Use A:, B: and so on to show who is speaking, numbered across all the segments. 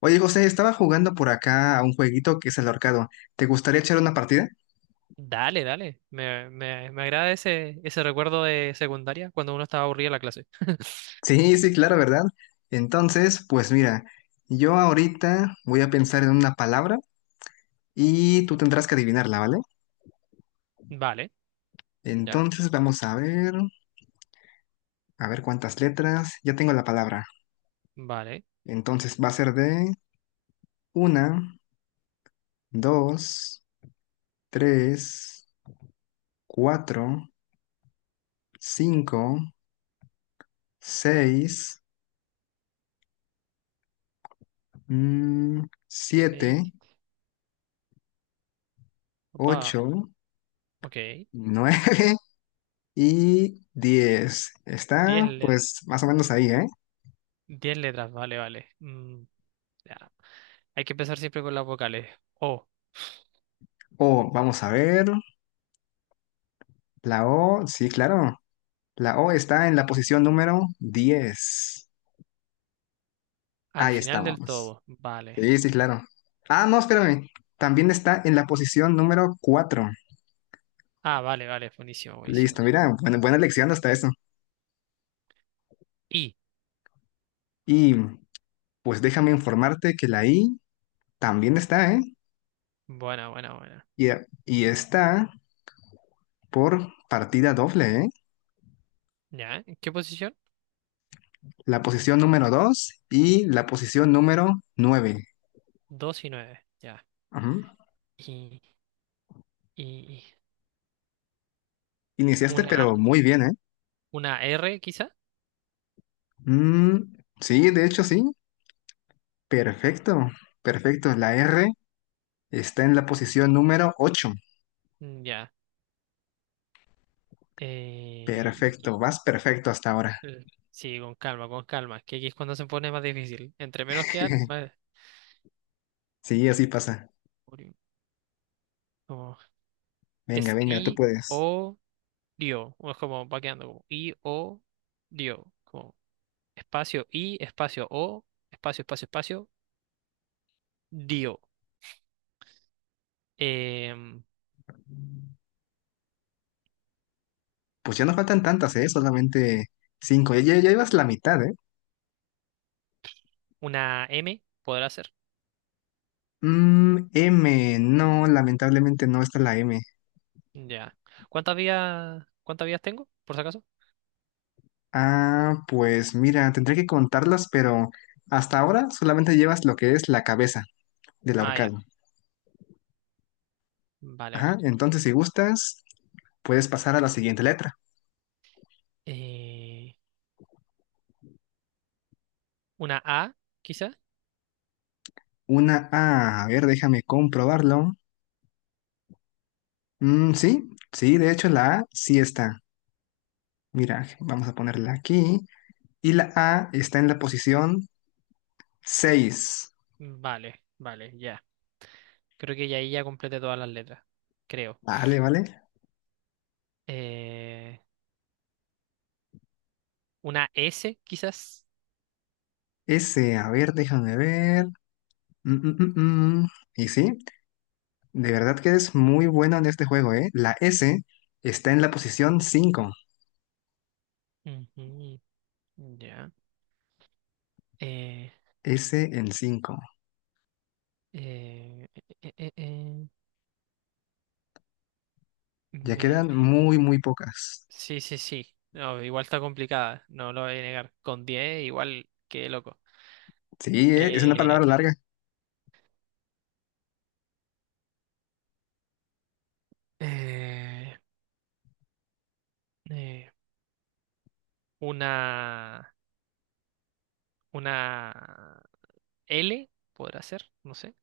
A: Oye, José, estaba jugando por acá a un jueguito que es el ahorcado. ¿Te gustaría echar una partida?
B: Dale, dale. Me agrada ese recuerdo de secundaria cuando uno estaba aburrido en la clase.
A: Sí, sí, claro, ¿verdad? Entonces, pues mira, yo ahorita voy a pensar en una palabra y tú tendrás que adivinarla, ¿vale?
B: Vale, ya.
A: Entonces, vamos a ver cuántas letras. Ya tengo la palabra.
B: Vale.
A: Entonces, va a ser de una, dos, tres, cuatro, cinco, seis, mm,
B: Sí.
A: siete,
B: Opa.
A: ocho,
B: Ok.
A: nueve. Y 10.
B: Diez,
A: Está
B: le-
A: pues más o menos ahí, ¿eh?
B: diez letras. Vale, vale. Ya. Hay que empezar siempre con las vocales. O.
A: O, vamos a ver. La O, sí, claro. La O está en la posición número 10.
B: Al
A: Ahí
B: final del
A: estábamos.
B: todo. Vale.
A: Sí, sí, claro. Ah, no, espérame. También está en la posición número cuatro.
B: Ah, vale, vale. Buenísimo, buenísimo.
A: Listo, mira, buena, buena lección hasta eso.
B: Y.
A: Y pues déjame informarte que la I también está, ¿eh?
B: Buena, buena, buena.
A: Y, y está por partida doble, ¿eh?
B: Ya. ¿En qué posición?
A: La posición número 2 y la posición número nueve.
B: Dos y nueve. Ya.
A: Ajá.
B: Y, y
A: Iniciaste,
B: una,
A: pero muy bien, ¿eh?
B: una R quizá.
A: Mm, sí, de hecho sí. Perfecto, perfecto. La R está en la posición número 8.
B: Ya. Eh,
A: Perfecto, vas perfecto hasta ahora.
B: Eh, Sí, con calma, con calma. Es que aquí es cuando se pone más difícil. Entre menos quedan, más.
A: Sí, así pasa.
B: ori- Como.
A: Venga,
B: Es
A: venga, tú
B: i,
A: puedes.
B: o, dio. O es como va quedando como i, o, dio. Como espacio i, espacio o, espacio, espacio, espacio, dio. Em,
A: Pues ya no faltan tantas, ¿eh? Solamente cinco. Ya, ya, ya ibas la mitad, ¿eh?
B: una m podrá ser.
A: M, no, lamentablemente no está la M.
B: Ya. Cuántas vías tengo, por si acaso?
A: Ah, pues mira, tendré que contarlas, pero hasta ahora solamente llevas lo que es la cabeza del
B: Ah, ya.
A: ahorcado.
B: Vale, vale.
A: Ajá, entonces si gustas, puedes pasar a la siguiente letra.
B: Eh, una a, quizá.
A: Una A, a ver, déjame comprobarlo. Sí, sí, de hecho la A sí está. Mira, vamos a ponerla aquí. Y la A está en la posición 6.
B: Vale, vale, ya. Creo que ya ahí ya completé todas las letras. Creo.
A: Vale, vale.
B: Eh, una S, quizás.
A: S, a ver, déjame ver. Mm, mm, mm, mm. Y sí, de verdad que es muy bueno en este juego, ¿eh? La S está en la posición 5.
B: Ujú, ya. Eh,
A: S en 5.
B: eh, eh, eh, eh,
A: Ya
B: me-
A: quedan
B: eh,
A: muy, muy pocas.
B: Sí, sí, sí. No, igual está complicada. No lo voy a negar. Con diez igual, qué loco.
A: Sí, ¿eh? Es una
B: Eh,
A: palabra larga.
B: eh, eh, una, una L, podrá ser. No sé.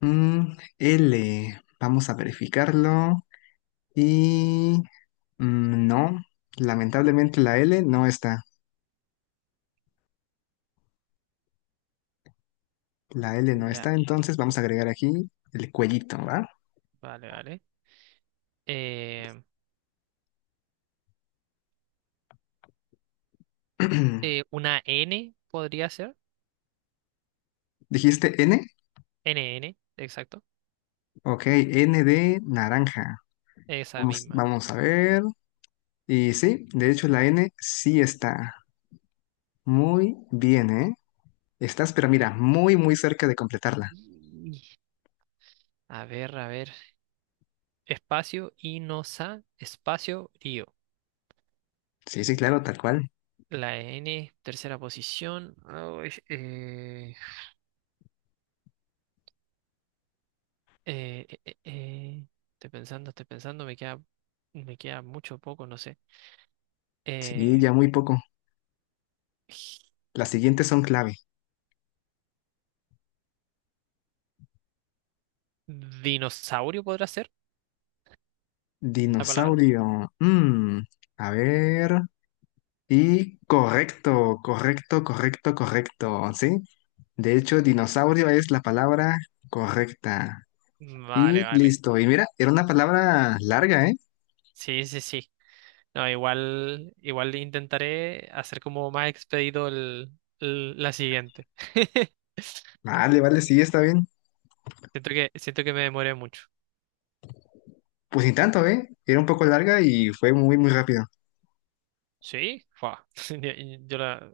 A: L, vamos a verificarlo. Y no, lamentablemente la L no está. La L no está,
B: Ya,
A: entonces vamos a agregar aquí el cuellito, ¿va?
B: vale, vale. Eh, una N podría ser.
A: ¿Dijiste N?
B: NN, exacto.
A: Ok, N de naranja.
B: Esa
A: Vamos,
B: misma.
A: vamos a ver. Y sí, de hecho la N sí está. Muy bien, ¿eh? Estás, pero mira, muy, muy cerca de completarla.
B: Y- A ver, a ver. Espacio, Inosa, espacio, Río.
A: Sí, sí, claro, tal cual.
B: La N, tercera posición. Ay, eh, eh, eh, eh. Estoy pensando, estoy pensando. Me queda mucho poco, no sé.
A: Sí,
B: Eh,
A: ya muy poco. Las siguientes son clave.
B: ¿Dinosaurio podrá ser la palabra?
A: Dinosaurio. A ver. Y correcto, correcto, correcto, correcto. ¿Sí? De hecho, dinosaurio es la palabra correcta.
B: Vale,
A: Y
B: vale.
A: listo. Y mira, era una palabra larga, ¿eh?
B: Sí, sí, sí. No, igual, igual intentaré hacer como más expedito la siguiente.
A: Vale, vale, sí, está bien.
B: Siento que me demoré mucho.
A: Pues ni tanto, ¿eh? Era un poco larga y fue muy, muy rápido.
B: ¿Sí? Fua. Yo, yo la-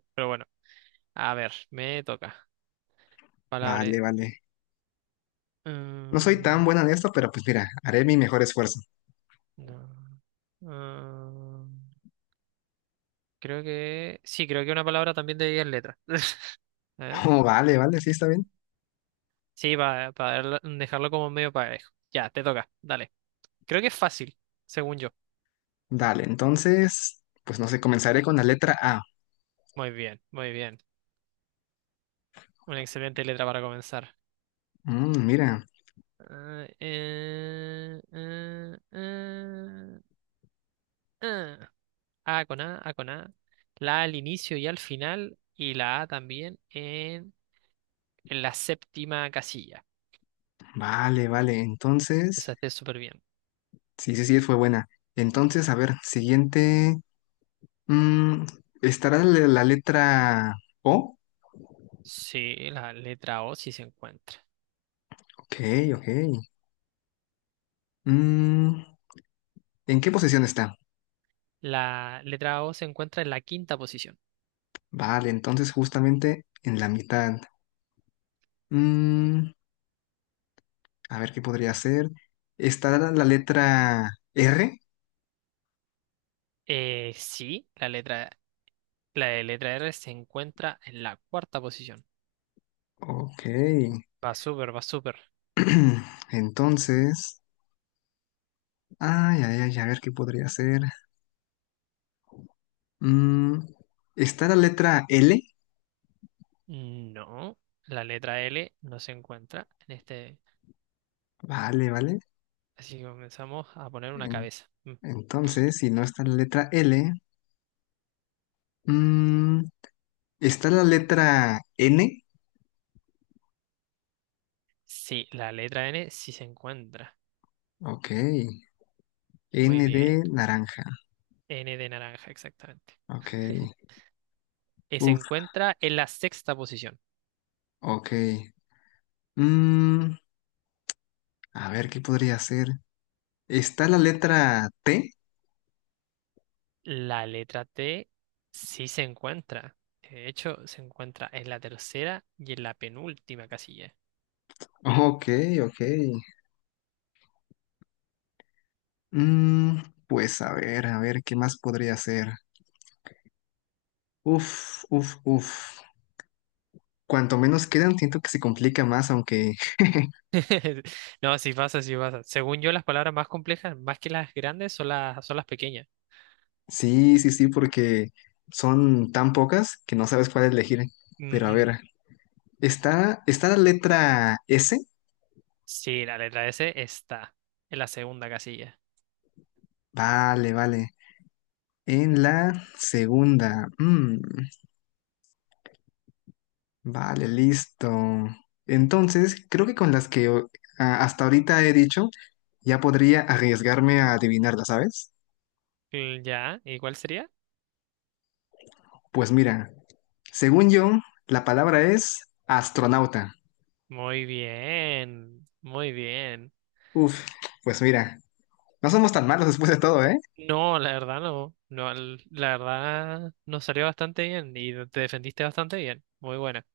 B: A ver, me toca. Palabra.
A: Vale, vale. No soy
B: Mm,
A: tan buena en esto, pero pues mira, haré mi mejor esfuerzo.
B: no. mm, creo que. Sí, creo que una palabra también de 10 letras. A ver.
A: Oh, vale, vale, sí, está bien.
B: Sí, para dejarlo como medio parejo. Ya, te toca. Dale. Creo que es fácil, según yo.
A: Dale, entonces, pues no sé, comenzaré con la letra A.
B: Muy bien, muy bien. Una excelente letra para comenzar.
A: Mira.
B: Ah, eh. A con A. La A al inicio y al final. Y la A también en la séptima casilla.
A: Vale, vale. Entonces,
B: Esa esté súper bien.
A: sí, sí, sí, fue buena. Entonces, a ver, siguiente. mm, ¿Estará la letra O?
B: Sí, la letra O sí se encuentra.
A: Ok, ok. Mm, ¿En qué posición está?
B: La letra O se encuentra en la quinta posición.
A: Vale, entonces justamente en la mitad. Mm, a ver, ¿qué podría ser? ¿Estará la letra R?
B: Sí, la de letra R se encuentra en la cuarta posición.
A: Ok.
B: Va súper, va súper.
A: Entonces, ay, ay, ay, a ver, ¿qué podría ser? Mm, ¿Está la letra L?
B: No, la letra L no se encuentra en este.
A: Vale, vale.
B: Así que comenzamos a poner una cabeza. Mm.
A: Entonces, si no está la letra L, mm, está la letra N.
B: Sí, la letra N sí se encuentra.
A: Ok.
B: Muy
A: N de
B: bien.
A: naranja.
B: N de naranja, exactamente.
A: Ok.
B: Y se
A: Uf,
B: encuentra en la sexta posición.
A: ok. Mm, a ver, ¿qué podría ser? ¿Está la letra T?
B: La letra T sí se encuentra. De hecho, se encuentra en la tercera y en la penúltima casilla.
A: Ok, ok. Mm, pues a ver, ¿qué más podría ser? Uf, uf, uf. Cuanto menos quedan, siento que se complica más, aunque
B: No, sí pasa, sí pasa. Según yo, las palabras más complejas, más que las grandes, son las pequeñas.
A: Sí, sí, sí, porque son tan pocas que no sabes cuál elegir. Pero a
B: Ujú.
A: ver, está, está la letra S.
B: Sí, la letra S está en la segunda casilla.
A: Vale, vale. En la segunda. Vale, listo. Entonces, creo que con las que hasta ahorita he dicho, ya podría arriesgarme a adivinarla, ¿sabes?
B: Ya, ¿y cuál sería?
A: Pues mira, según yo, la palabra es astronauta.
B: Muy bien, muy bien.
A: Uf, pues mira, no somos tan malos después de todo, ¿eh?
B: No, la verdad no, no, la verdad nos salió bastante bien y te defendiste bastante bien. Muy buena.